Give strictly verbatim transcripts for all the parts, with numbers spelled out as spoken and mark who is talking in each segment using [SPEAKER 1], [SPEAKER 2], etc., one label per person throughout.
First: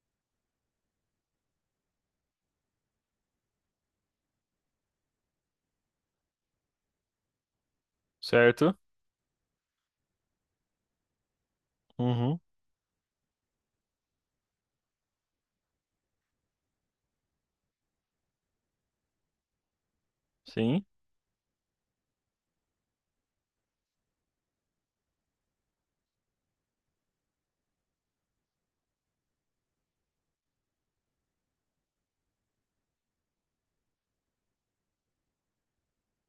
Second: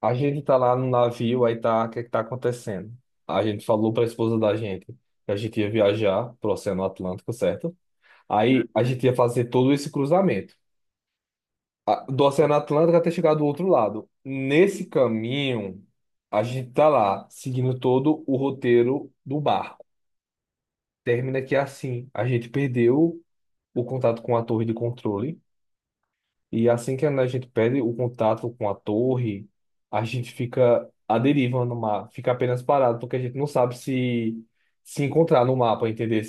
[SPEAKER 1] A gente tá lá no navio, aí tá, o que é que tá acontecendo? A gente falou pra esposa da gente que a gente ia viajar pro Oceano Atlântico, certo? Aí
[SPEAKER 2] Certo?
[SPEAKER 1] a gente ia fazer todo esse cruzamento a- do
[SPEAKER 2] Uhum.
[SPEAKER 1] Oceano Atlântico até chegar do outro lado. Nesse caminho, a gente tá lá seguindo todo o roteiro do barco.
[SPEAKER 2] Sim.
[SPEAKER 1] Termina que é assim, a gente perdeu o contato com a torre de controle. E assim que a gente perde o contato com a torre, a gente fica à deriva no mar, fica apenas parado, porque a gente não sabe se se encontrar no mapa, entendeu?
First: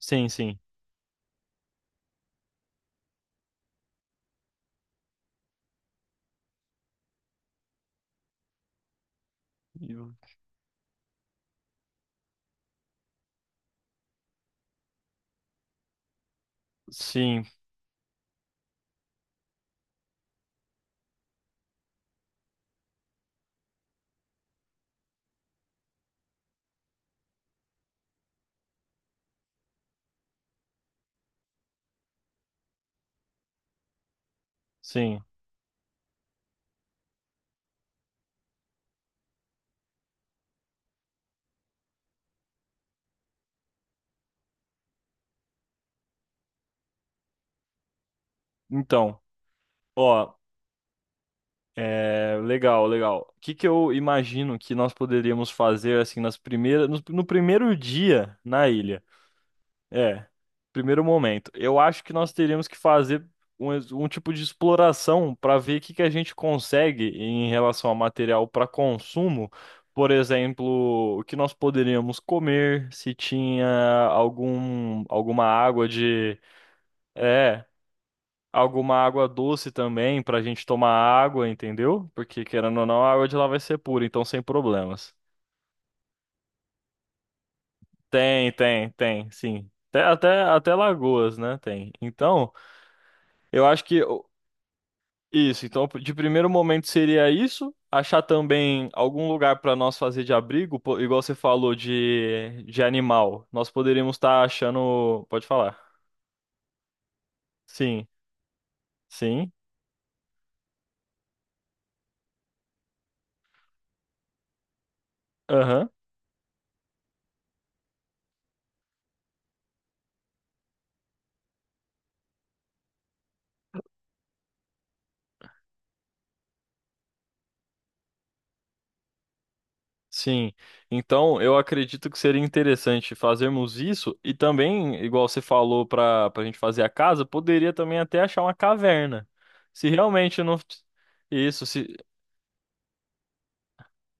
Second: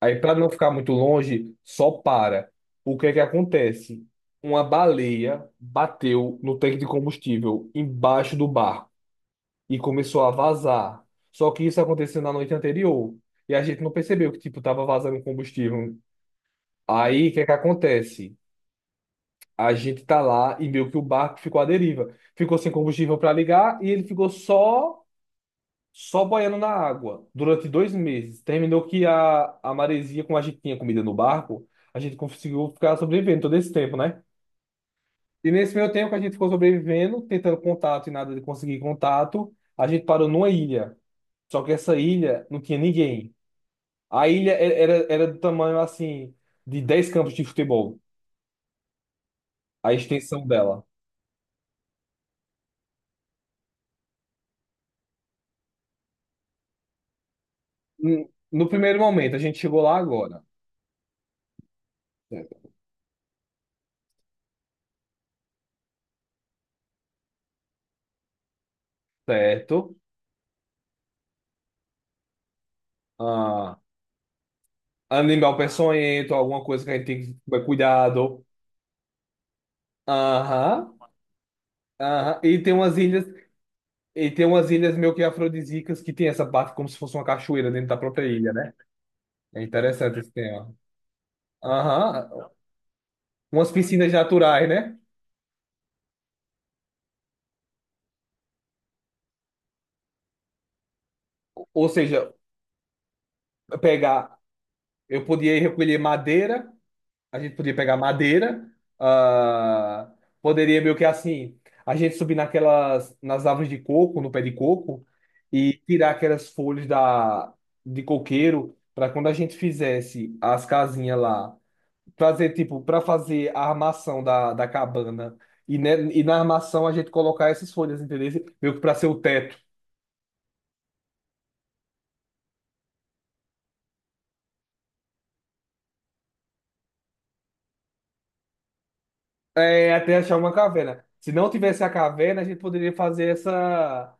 [SPEAKER 1] Aí, para não
[SPEAKER 2] sim.
[SPEAKER 1] ficar muito longe, só para. O que é que acontece? Uma baleia bateu no tanque de combustível embaixo do barco e
[SPEAKER 2] E o-
[SPEAKER 1] começou a vazar. Só que isso aconteceu na noite anterior e a gente não percebeu que tipo tava vazando combustível. Aí, o que é
[SPEAKER 2] Sim,
[SPEAKER 1] que acontece? A gente tá lá e meio que o barco ficou à deriva. Ficou sem combustível para ligar e ele ficou só só boiando na água durante dois meses. Terminou que a, a maresia, como a gente tinha comida no barco, a gente conseguiu ficar sobrevivendo todo esse tempo, né?
[SPEAKER 2] sim.
[SPEAKER 1] E nesse meio tempo que a gente ficou sobrevivendo, tentando contato e nada de conseguir contato, a gente parou numa ilha. Só que essa ilha não tinha ninguém. A ilha e- era, era do tamanho assim de dez campos de futebol,
[SPEAKER 2] Então,
[SPEAKER 1] a
[SPEAKER 2] ó,
[SPEAKER 1] extensão dela.
[SPEAKER 2] é, legal, legal. O que que eu imagino que nós poderíamos fazer assim nas primeiras, no, no primeiro
[SPEAKER 1] Hum,
[SPEAKER 2] dia na
[SPEAKER 1] No primeiro
[SPEAKER 2] ilha?
[SPEAKER 1] momento, a gente chegou lá
[SPEAKER 2] É,
[SPEAKER 1] agora.
[SPEAKER 2] Primeiro momento. Eu acho que nós teríamos que fazer um, ex- um tipo de exploração para ver o que que a gente consegue em relação a material para consumo.
[SPEAKER 1] Certo.
[SPEAKER 2] Por exemplo, o que nós poderíamos comer, se tinha
[SPEAKER 1] Ah,
[SPEAKER 2] algum, alguma
[SPEAKER 1] animal
[SPEAKER 2] água
[SPEAKER 1] peçonhento,
[SPEAKER 2] de.
[SPEAKER 1] alguma coisa que a gente tem que
[SPEAKER 2] É,
[SPEAKER 1] tomar cuidado.
[SPEAKER 2] Alguma água doce também para a gente tomar
[SPEAKER 1] Aham.
[SPEAKER 2] água, entendeu?
[SPEAKER 1] Aham.
[SPEAKER 2] Porque
[SPEAKER 1] E tem
[SPEAKER 2] querendo ou
[SPEAKER 1] umas
[SPEAKER 2] não, a
[SPEAKER 1] ilhas,
[SPEAKER 2] água de lá vai ser pura, então
[SPEAKER 1] e
[SPEAKER 2] sem
[SPEAKER 1] tem umas ilhas meio
[SPEAKER 2] problemas.
[SPEAKER 1] que afrodisíacas que tem essa parte como se fosse uma cachoeira dentro da própria ilha,
[SPEAKER 2] Tem,
[SPEAKER 1] né?
[SPEAKER 2] tem, tem,
[SPEAKER 1] É
[SPEAKER 2] sim. Até,
[SPEAKER 1] interessante esse
[SPEAKER 2] até,
[SPEAKER 1] tema.
[SPEAKER 2] até lagoas, né? Tem.
[SPEAKER 1] Aham.
[SPEAKER 2] Então. Eu
[SPEAKER 1] Umas
[SPEAKER 2] acho que
[SPEAKER 1] piscinas naturais, né?
[SPEAKER 2] isso, então de primeiro momento seria isso, achar também algum lugar para nós fazer de abrigo, po- igual você falou
[SPEAKER 1] Ou seja,
[SPEAKER 2] de, de animal. Nós poderíamos
[SPEAKER 1] pegar,
[SPEAKER 2] estar
[SPEAKER 1] eu
[SPEAKER 2] achando, pode
[SPEAKER 1] podia ir
[SPEAKER 2] falar.
[SPEAKER 1] recolher madeira a gente podia pegar
[SPEAKER 2] Sim,
[SPEAKER 1] madeira,
[SPEAKER 2] sim,
[SPEAKER 1] ah, poderia meio que assim, a gente subir naquelas, nas árvores de coco, no pé de coco, e
[SPEAKER 2] aham,
[SPEAKER 1] tirar aquelas folhas da, de coqueiro, para quando a gente fizesse as casinhas lá, fazer tipo, para fazer a armação da, da cabana, e, né, e na armação a gente colocar essas folhas, entendeu? Meio que para ser o teto.
[SPEAKER 2] sim. Então eu acredito que seria interessante fazermos isso e também, igual você falou para para a gente fazer a casa, poderia também até achar uma caverna. Se
[SPEAKER 1] É, até achar
[SPEAKER 2] realmente
[SPEAKER 1] uma
[SPEAKER 2] não
[SPEAKER 1] caverna. Se não
[SPEAKER 2] isso,
[SPEAKER 1] tivesse a
[SPEAKER 2] se
[SPEAKER 1] caverna, a gente poderia fazer essa.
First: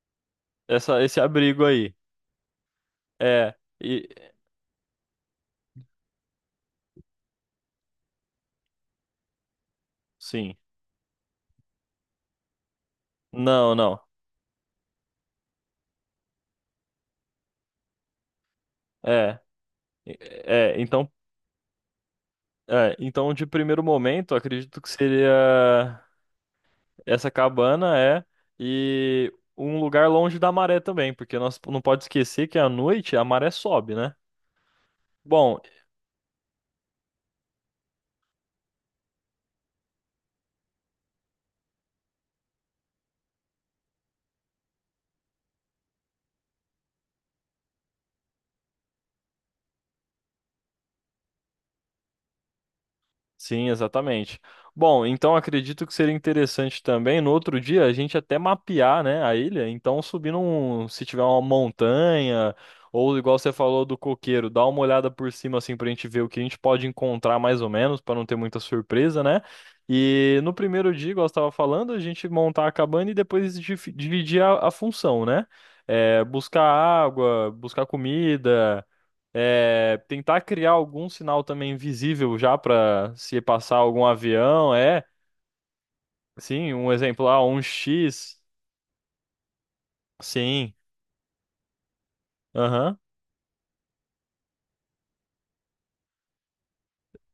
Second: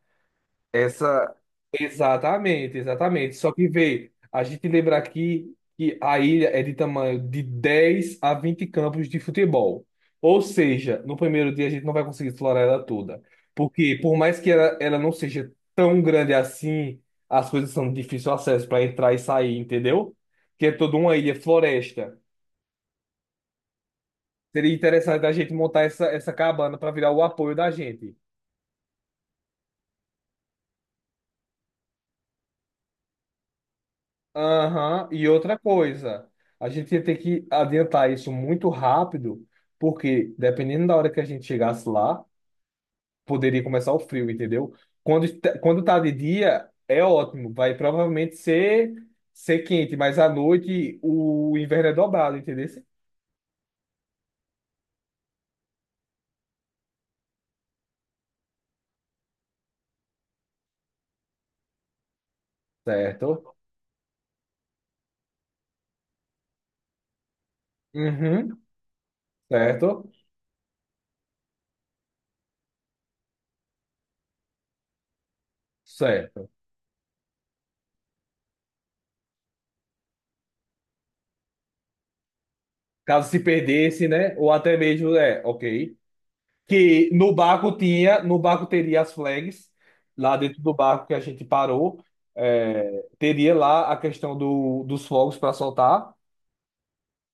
[SPEAKER 2] essa esse
[SPEAKER 1] Essa.
[SPEAKER 2] abrigo aí.
[SPEAKER 1] Exatamente, exatamente. Só
[SPEAKER 2] É,
[SPEAKER 1] que
[SPEAKER 2] e
[SPEAKER 1] vê, a gente lembra aqui que a ilha é de tamanho de dez a vinte campos de futebol. Ou
[SPEAKER 2] sim.
[SPEAKER 1] seja, no primeiro dia a gente não vai conseguir explorar ela toda.
[SPEAKER 2] Não,
[SPEAKER 1] Porque,
[SPEAKER 2] não.
[SPEAKER 1] por mais que ela, ela não seja tão grande assim, as coisas são de difícil acesso para entrar e
[SPEAKER 2] É.
[SPEAKER 1] sair, entendeu? Que é
[SPEAKER 2] É,
[SPEAKER 1] toda
[SPEAKER 2] então,
[SPEAKER 1] uma ilha floresta.
[SPEAKER 2] é, então de primeiro momento,
[SPEAKER 1] Seria
[SPEAKER 2] acredito que
[SPEAKER 1] interessante a gente montar
[SPEAKER 2] seria
[SPEAKER 1] essa, essa cabana para virar o
[SPEAKER 2] essa
[SPEAKER 1] apoio da
[SPEAKER 2] cabana
[SPEAKER 1] gente.
[SPEAKER 2] é e um lugar longe da maré também, porque nós não pode esquecer que à noite a maré sobe, né?
[SPEAKER 1] Aham. E outra
[SPEAKER 2] Bom,
[SPEAKER 1] coisa, a gente ia ter que adiantar isso muito rápido, porque dependendo da hora que a gente chegasse lá, poderia começar o frio, entendeu? Quando, est- quando tá de dia, é ótimo, vai provavelmente ser, ser quente, mas à noite o inverno é dobrado, entendeu?
[SPEAKER 2] sim, exatamente. Bom, então acredito que seria interessante também no outro dia a gente até mapear, né, a ilha. Então, subir um, se tiver uma montanha ou igual você
[SPEAKER 1] Certo?
[SPEAKER 2] falou do coqueiro, dar uma olhada por cima assim pra gente ver o que a gente pode encontrar mais ou menos, para não ter muita
[SPEAKER 1] Uhum,
[SPEAKER 2] surpresa, né?
[SPEAKER 1] certo?
[SPEAKER 2] E no primeiro dia, igual você estava falando, a gente montar a cabana e depois dif- dividir a, a função, né? É,
[SPEAKER 1] Certo.
[SPEAKER 2] buscar água, buscar comida. É, tentar criar algum sinal também visível já para
[SPEAKER 1] Caso se
[SPEAKER 2] se passar algum
[SPEAKER 1] perdesse, né? Ou
[SPEAKER 2] avião,
[SPEAKER 1] até
[SPEAKER 2] é.
[SPEAKER 1] mesmo, é, ok.
[SPEAKER 2] Sim, um
[SPEAKER 1] que
[SPEAKER 2] exemplo
[SPEAKER 1] no
[SPEAKER 2] lá, um
[SPEAKER 1] barco tinha, No
[SPEAKER 2] X.
[SPEAKER 1] barco teria as flags, lá dentro do
[SPEAKER 2] Sim,
[SPEAKER 1] barco que a gente parou,
[SPEAKER 2] aham,
[SPEAKER 1] é, teria lá a questão do, dos fogos para soltar,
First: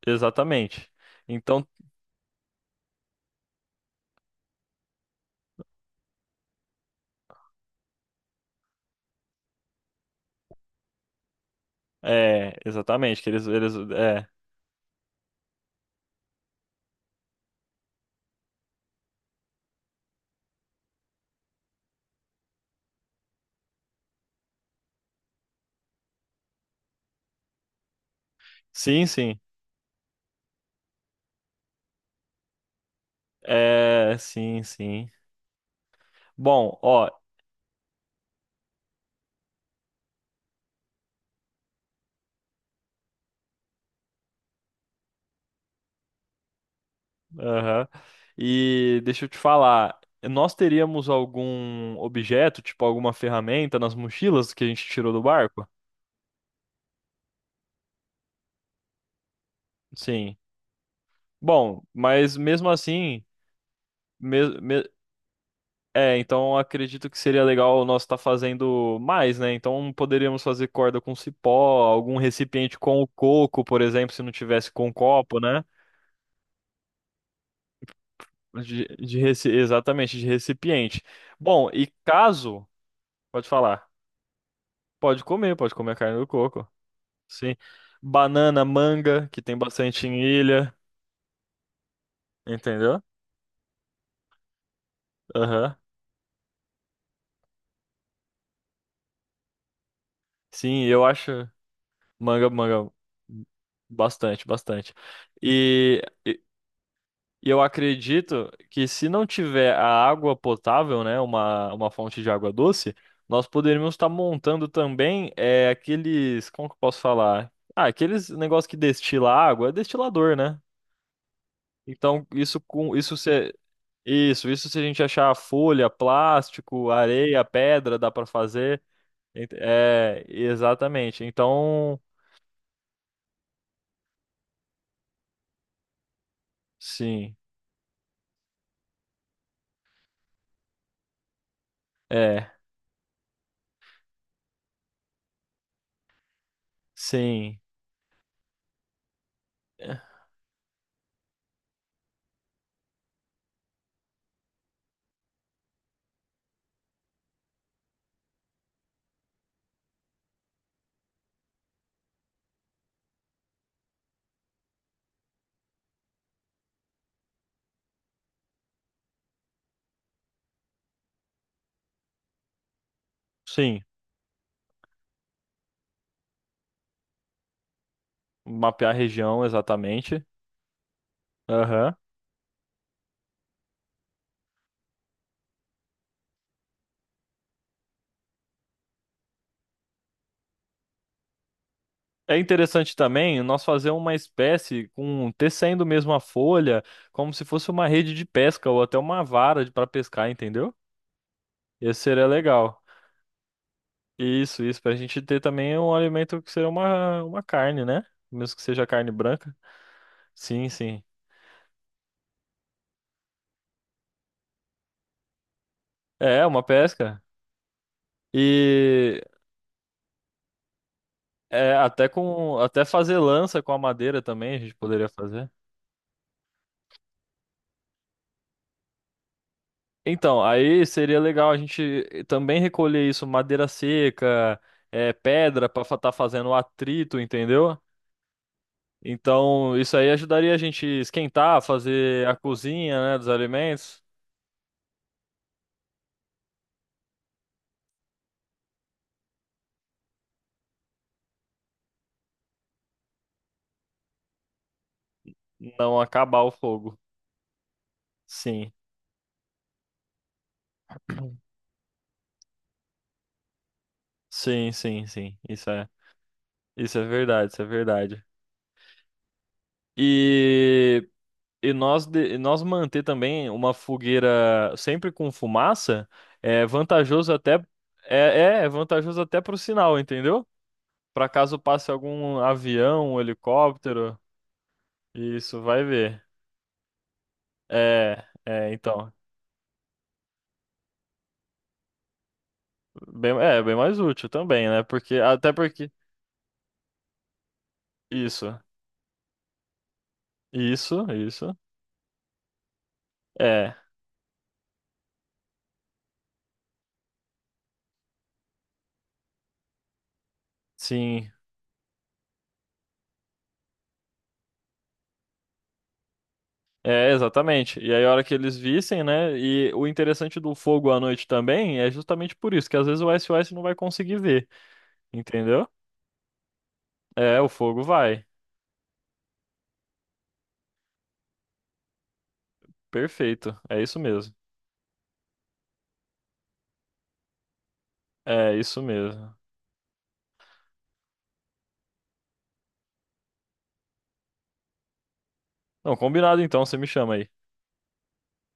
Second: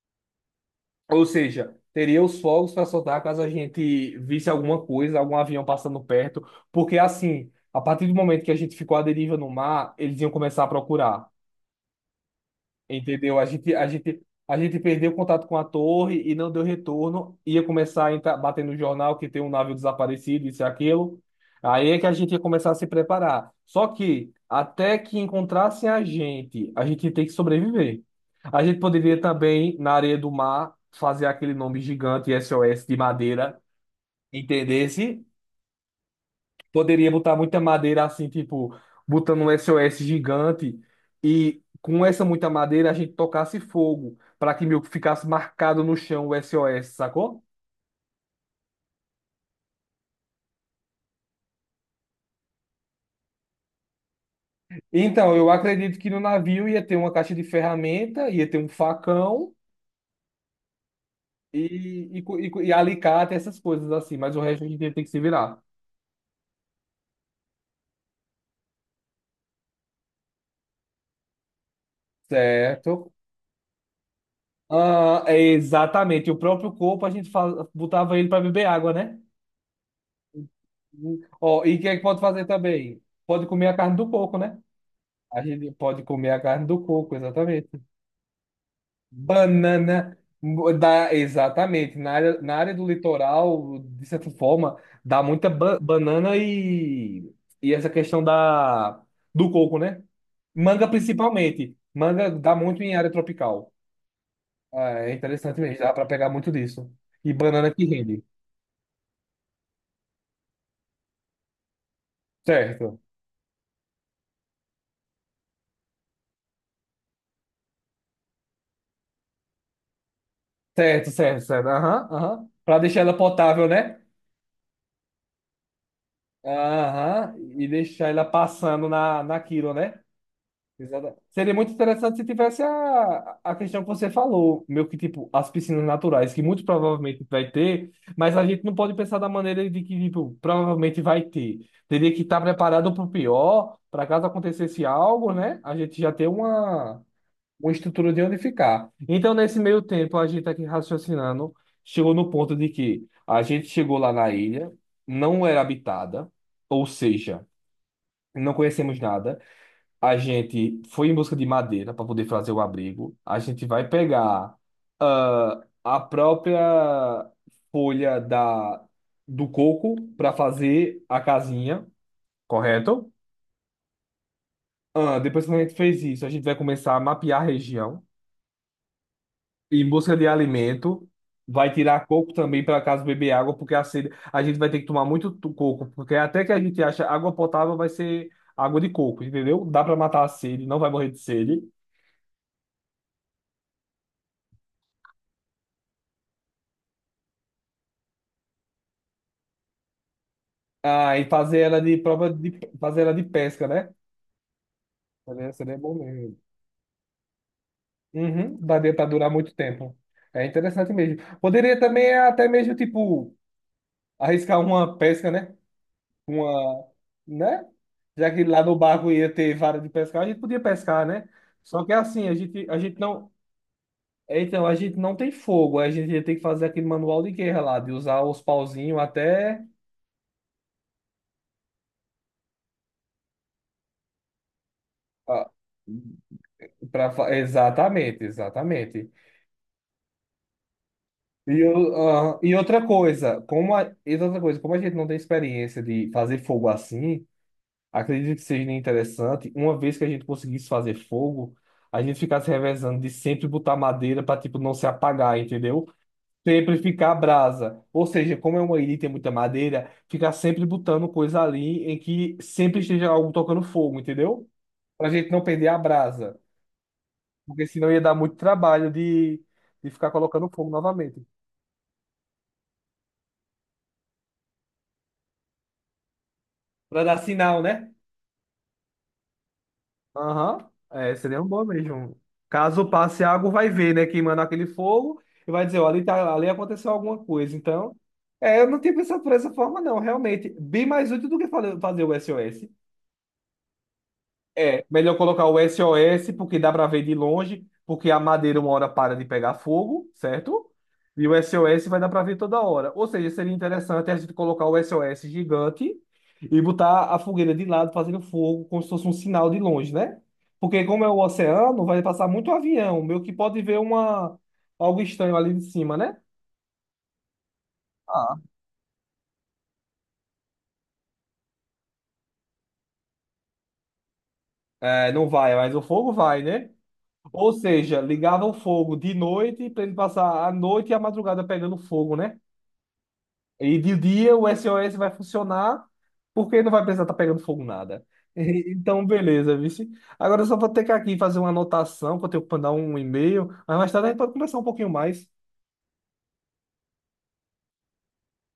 [SPEAKER 2] exatamente.
[SPEAKER 1] ou
[SPEAKER 2] Então,
[SPEAKER 1] seja, teria os fogos para soltar caso a gente visse alguma coisa, algum avião passando perto, porque assim, a partir do momento que a gente ficou à deriva no mar, eles iam começar a procurar.
[SPEAKER 2] é, exatamente, que
[SPEAKER 1] Entendeu? A
[SPEAKER 2] eles,
[SPEAKER 1] gente,
[SPEAKER 2] eles,
[SPEAKER 1] a gente,
[SPEAKER 2] é.
[SPEAKER 1] a gente perdeu contato com a torre e não deu retorno. Ia começar a entrar, bater no jornal que tem um navio desaparecido, isso e aquilo. Aí é que a gente ia começar a se preparar. Só que, até que encontrassem a gente, a gente tem que sobreviver. A gente
[SPEAKER 2] Sim,
[SPEAKER 1] poderia
[SPEAKER 2] sim.
[SPEAKER 1] também, na areia do mar, fazer aquele nome gigante S O S de madeira,
[SPEAKER 2] É, sim, sim.
[SPEAKER 1] entendesse?
[SPEAKER 2] Bom, ó,
[SPEAKER 1] Poderia botar muita madeira assim, tipo, botando um S O S gigante e com essa muita madeira a gente tocasse fogo para que meio que ficasse marcado no chão o S O S, sacou?
[SPEAKER 2] aham. E deixa eu te falar, nós teríamos algum objeto, tipo alguma ferramenta nas mochilas que a gente tirou do
[SPEAKER 1] Então, eu
[SPEAKER 2] barco?
[SPEAKER 1] acredito que no navio ia ter uma caixa de ferramenta, ia ter um facão
[SPEAKER 2] Sim. Bom,
[SPEAKER 1] e, e, co-
[SPEAKER 2] mas
[SPEAKER 1] e, co-
[SPEAKER 2] mesmo
[SPEAKER 1] e
[SPEAKER 2] assim,
[SPEAKER 1] alicate, essas coisas assim, mas o
[SPEAKER 2] mes-
[SPEAKER 1] resto a gente
[SPEAKER 2] me
[SPEAKER 1] ia ter que se virar,
[SPEAKER 2] é, então acredito que seria legal nós estar fazendo mais, né? Então poderíamos fazer corda com cipó, algum recipiente com o
[SPEAKER 1] certo?
[SPEAKER 2] coco, por exemplo, se não tivesse com
[SPEAKER 1] Ah, é
[SPEAKER 2] copo, né?
[SPEAKER 1] exatamente, o próprio corpo a gente fa- botava ele para beber
[SPEAKER 2] De,
[SPEAKER 1] água, né?
[SPEAKER 2] de reci- Exatamente, de recipiente.
[SPEAKER 1] Ó,
[SPEAKER 2] Bom,
[SPEAKER 1] e o que
[SPEAKER 2] e
[SPEAKER 1] é que pode fazer
[SPEAKER 2] caso,
[SPEAKER 1] também? Pode
[SPEAKER 2] pode
[SPEAKER 1] comer a
[SPEAKER 2] falar,
[SPEAKER 1] carne do porco, né?
[SPEAKER 2] pode
[SPEAKER 1] A
[SPEAKER 2] comer,
[SPEAKER 1] gente
[SPEAKER 2] pode comer a
[SPEAKER 1] pode
[SPEAKER 2] carne do
[SPEAKER 1] comer a carne
[SPEAKER 2] coco,
[SPEAKER 1] do coco,
[SPEAKER 2] sim.
[SPEAKER 1] exatamente.
[SPEAKER 2] Banana, manga, que tem bastante
[SPEAKER 1] Banana,
[SPEAKER 2] em ilha,
[SPEAKER 1] dá, exatamente. Na área, na área do
[SPEAKER 2] entendeu?
[SPEAKER 1] litoral, de certa forma, dá muita
[SPEAKER 2] Aham.
[SPEAKER 1] ba- banana e, e essa questão da, do coco, né?
[SPEAKER 2] Sim,
[SPEAKER 1] Manga
[SPEAKER 2] eu acho
[SPEAKER 1] principalmente. Manga
[SPEAKER 2] manga,
[SPEAKER 1] dá muito
[SPEAKER 2] manga,
[SPEAKER 1] em área
[SPEAKER 2] hum,
[SPEAKER 1] tropical.
[SPEAKER 2] bastante,
[SPEAKER 1] Ah,
[SPEAKER 2] bastante.
[SPEAKER 1] é interessante mesmo, dá para pegar muito disso. E
[SPEAKER 2] E eu
[SPEAKER 1] banana que rende.
[SPEAKER 2] acredito que se não tiver a água potável, né, uma, uma fonte de água doce,
[SPEAKER 1] Certo,
[SPEAKER 2] nós poderíamos estar montando também é, aqueles, como que eu posso falar? Ah, aqueles negócios que destila água, é destilador, né?
[SPEAKER 1] certo, certo, certo. Aham,
[SPEAKER 2] Então,
[SPEAKER 1] aham.
[SPEAKER 2] isso
[SPEAKER 1] Para
[SPEAKER 2] com
[SPEAKER 1] deixar ela
[SPEAKER 2] isso se
[SPEAKER 1] potável, né?
[SPEAKER 2] isso, isso se a gente achar folha, plástico,
[SPEAKER 1] Aham,
[SPEAKER 2] areia,
[SPEAKER 1] e
[SPEAKER 2] pedra,
[SPEAKER 1] deixar
[SPEAKER 2] dá
[SPEAKER 1] ela
[SPEAKER 2] para fazer.
[SPEAKER 1] passando na, na
[SPEAKER 2] Ent-
[SPEAKER 1] quilo, né?
[SPEAKER 2] É,
[SPEAKER 1] Exata-
[SPEAKER 2] exatamente.
[SPEAKER 1] Seria muito
[SPEAKER 2] Então,
[SPEAKER 1] interessante se tivesse a, a questão que você falou, meio que tipo as piscinas naturais, que muito provavelmente
[SPEAKER 2] sim.
[SPEAKER 1] vai ter, mas a gente não pode pensar da maneira de que tipo, provavelmente vai ter. Teria que estar
[SPEAKER 2] É,
[SPEAKER 1] preparado para o pior, para caso acontecesse algo, né? A gente já ter uma,
[SPEAKER 2] sim.
[SPEAKER 1] uma estrutura de onde ficar. Então, nesse meio
[SPEAKER 2] É,
[SPEAKER 1] tempo, a gente tá aqui raciocinando, chegou no ponto de que a gente chegou lá na ilha, não era habitada, ou seja, não conhecemos nada. A gente foi em busca de madeira para poder fazer o abrigo. A gente vai pegar ah, a própria folha da, do coco para fazer a casinha, correto?
[SPEAKER 2] sim,
[SPEAKER 1] Ah, depois que a gente fez isso, a gente vai começar a mapear a região
[SPEAKER 2] mapear a região
[SPEAKER 1] em busca
[SPEAKER 2] exatamente.
[SPEAKER 1] de alimento. Vai
[SPEAKER 2] Aham.
[SPEAKER 1] tirar coco também para caso beber água, porque a sede, a gente vai ter que tomar muito tu- coco, porque até que a gente acha água potável vai ser água de coco, entendeu? Dá para matar a sede, não vai morrer de sede.
[SPEAKER 2] É interessante também nós fazer uma espécie com tecendo mesmo a folha, como se fosse uma rede de pesca ou até uma vara para pescar, entendeu?
[SPEAKER 1] Ah, e fazer ela de
[SPEAKER 2] Esse seria
[SPEAKER 1] prova de
[SPEAKER 2] legal.
[SPEAKER 1] fazer ela de pesca, né?
[SPEAKER 2] Isso, isso, para a gente ter
[SPEAKER 1] Seria, seria
[SPEAKER 2] também
[SPEAKER 1] bom
[SPEAKER 2] um
[SPEAKER 1] mesmo.
[SPEAKER 2] alimento que seria uma, uma carne, né? Mesmo
[SPEAKER 1] Uhum,
[SPEAKER 2] que seja
[SPEAKER 1] daria para
[SPEAKER 2] carne
[SPEAKER 1] durar muito
[SPEAKER 2] branca.
[SPEAKER 1] tempo. É
[SPEAKER 2] Sim,
[SPEAKER 1] interessante
[SPEAKER 2] sim.
[SPEAKER 1] mesmo. Poderia também até mesmo, tipo, arriscar uma pesca, né?
[SPEAKER 2] É, uma
[SPEAKER 1] Uma,
[SPEAKER 2] pesca.
[SPEAKER 1] né? Já que lá no barco
[SPEAKER 2] E
[SPEAKER 1] ia ter vara de pescar, a gente podia pescar, né?
[SPEAKER 2] é,
[SPEAKER 1] Só que
[SPEAKER 2] até
[SPEAKER 1] assim, a
[SPEAKER 2] com
[SPEAKER 1] gente, a
[SPEAKER 2] até
[SPEAKER 1] gente
[SPEAKER 2] fazer
[SPEAKER 1] não.
[SPEAKER 2] lança com a madeira
[SPEAKER 1] é,
[SPEAKER 2] também a
[SPEAKER 1] Então, a
[SPEAKER 2] gente
[SPEAKER 1] gente
[SPEAKER 2] poderia
[SPEAKER 1] não tem
[SPEAKER 2] fazer.
[SPEAKER 1] fogo, a gente ia ter que fazer aquele manual de guerra lá, de usar os pauzinhos até.
[SPEAKER 2] Então, aí seria legal a gente também recolher isso, madeira seca, é,
[SPEAKER 1] ah,
[SPEAKER 2] pedra para estar fazendo o
[SPEAKER 1] pra,
[SPEAKER 2] atrito,
[SPEAKER 1] fa-
[SPEAKER 2] entendeu?
[SPEAKER 1] Exatamente, exatamente.
[SPEAKER 2] Então, isso aí ajudaria a gente
[SPEAKER 1] E,
[SPEAKER 2] esquentar,
[SPEAKER 1] eu-
[SPEAKER 2] fazer a
[SPEAKER 1] ah, e outra
[SPEAKER 2] cozinha, né, dos
[SPEAKER 1] coisa, como a,
[SPEAKER 2] alimentos,
[SPEAKER 1] e outra coisa, como a gente não tem experiência de fazer fogo assim, acredito que seja interessante, uma vez que a gente conseguisse fazer fogo, a gente ficasse revezando de sempre botar madeira para tipo não se apagar, entendeu?
[SPEAKER 2] não acabar o
[SPEAKER 1] Sempre
[SPEAKER 2] fogo.
[SPEAKER 1] ficar brasa. Ou seja, como é
[SPEAKER 2] Sim,
[SPEAKER 1] uma ilha e tem muita madeira, ficar sempre botando coisa ali em que sempre esteja algo tocando fogo, entendeu?
[SPEAKER 2] sim, sim,
[SPEAKER 1] Pra gente
[SPEAKER 2] sim.
[SPEAKER 1] não perder
[SPEAKER 2] Isso
[SPEAKER 1] a
[SPEAKER 2] é,
[SPEAKER 1] brasa,
[SPEAKER 2] isso é verdade, isso é
[SPEAKER 1] porque senão ia dar
[SPEAKER 2] verdade.
[SPEAKER 1] muito trabalho de, de ficar colocando fogo
[SPEAKER 2] E,
[SPEAKER 1] novamente.
[SPEAKER 2] e nós, de- e nós manter também uma fogueira sempre com fumaça é
[SPEAKER 1] Pra dar
[SPEAKER 2] vantajoso até
[SPEAKER 1] sinal, né?
[SPEAKER 2] é, é, é vantajoso até pro sinal, entendeu?
[SPEAKER 1] Aham. É,
[SPEAKER 2] Pra
[SPEAKER 1] seria um
[SPEAKER 2] caso
[SPEAKER 1] bom
[SPEAKER 2] passe
[SPEAKER 1] mesmo.
[SPEAKER 2] algum
[SPEAKER 1] Caso
[SPEAKER 2] avião, um
[SPEAKER 1] passe água, vai ver, né?
[SPEAKER 2] helicóptero,
[SPEAKER 1] Queimando aquele fogo e
[SPEAKER 2] isso
[SPEAKER 1] vai dizer,
[SPEAKER 2] vai
[SPEAKER 1] ó, ali,
[SPEAKER 2] ver.
[SPEAKER 1] tá, ali aconteceu alguma coisa. Então,
[SPEAKER 2] É,
[SPEAKER 1] é, eu
[SPEAKER 2] é,
[SPEAKER 1] não tinha
[SPEAKER 2] então,
[SPEAKER 1] pensado por essa forma, não, realmente. Bem mais útil do que fale- fazer o S O S.
[SPEAKER 2] bem, é bem mais útil também, né?
[SPEAKER 1] É,
[SPEAKER 2] Porque
[SPEAKER 1] melhor colocar
[SPEAKER 2] até
[SPEAKER 1] o
[SPEAKER 2] porque
[SPEAKER 1] S O S, porque dá para ver de longe, porque a
[SPEAKER 2] isso,
[SPEAKER 1] madeira uma hora para de pegar fogo, certo?
[SPEAKER 2] isso,
[SPEAKER 1] E o
[SPEAKER 2] isso.
[SPEAKER 1] S O S vai dar para ver toda hora. Ou seja, seria
[SPEAKER 2] É,
[SPEAKER 1] interessante a gente colocar o S O S gigante e botar a fogueira de lado fazendo fogo, como se fosse um sinal de longe, né? Porque como é o
[SPEAKER 2] sim.
[SPEAKER 1] oceano, vai passar muito avião, meio que pode ver uma algo estranho ali de cima, né?
[SPEAKER 2] É, exatamente. E aí, a hora que
[SPEAKER 1] Ah.
[SPEAKER 2] eles vissem, né? E o interessante do fogo à noite também é justamente por isso, que às vezes o S O S não vai conseguir ver,
[SPEAKER 1] É, não vai,
[SPEAKER 2] entendeu?
[SPEAKER 1] mas o fogo vai, né?
[SPEAKER 2] É, o
[SPEAKER 1] Ou
[SPEAKER 2] fogo
[SPEAKER 1] seja,
[SPEAKER 2] vai.
[SPEAKER 1] ligava o fogo de noite para ele passar a noite e a madrugada pegando fogo, né?
[SPEAKER 2] Perfeito.
[SPEAKER 1] E
[SPEAKER 2] É
[SPEAKER 1] de
[SPEAKER 2] isso mesmo.
[SPEAKER 1] dia o S O S vai funcionar porque não vai precisar estar pegando fogo nada.
[SPEAKER 2] É isso
[SPEAKER 1] Então,
[SPEAKER 2] mesmo.
[SPEAKER 1] beleza, vice. Agora eu só vou ter que aqui fazer uma anotação, que eu tenho que mandar um e-mail, mas mais tarde a gente pode conversar um pouquinho mais.
[SPEAKER 2] Não, combinado então, você me chama aí.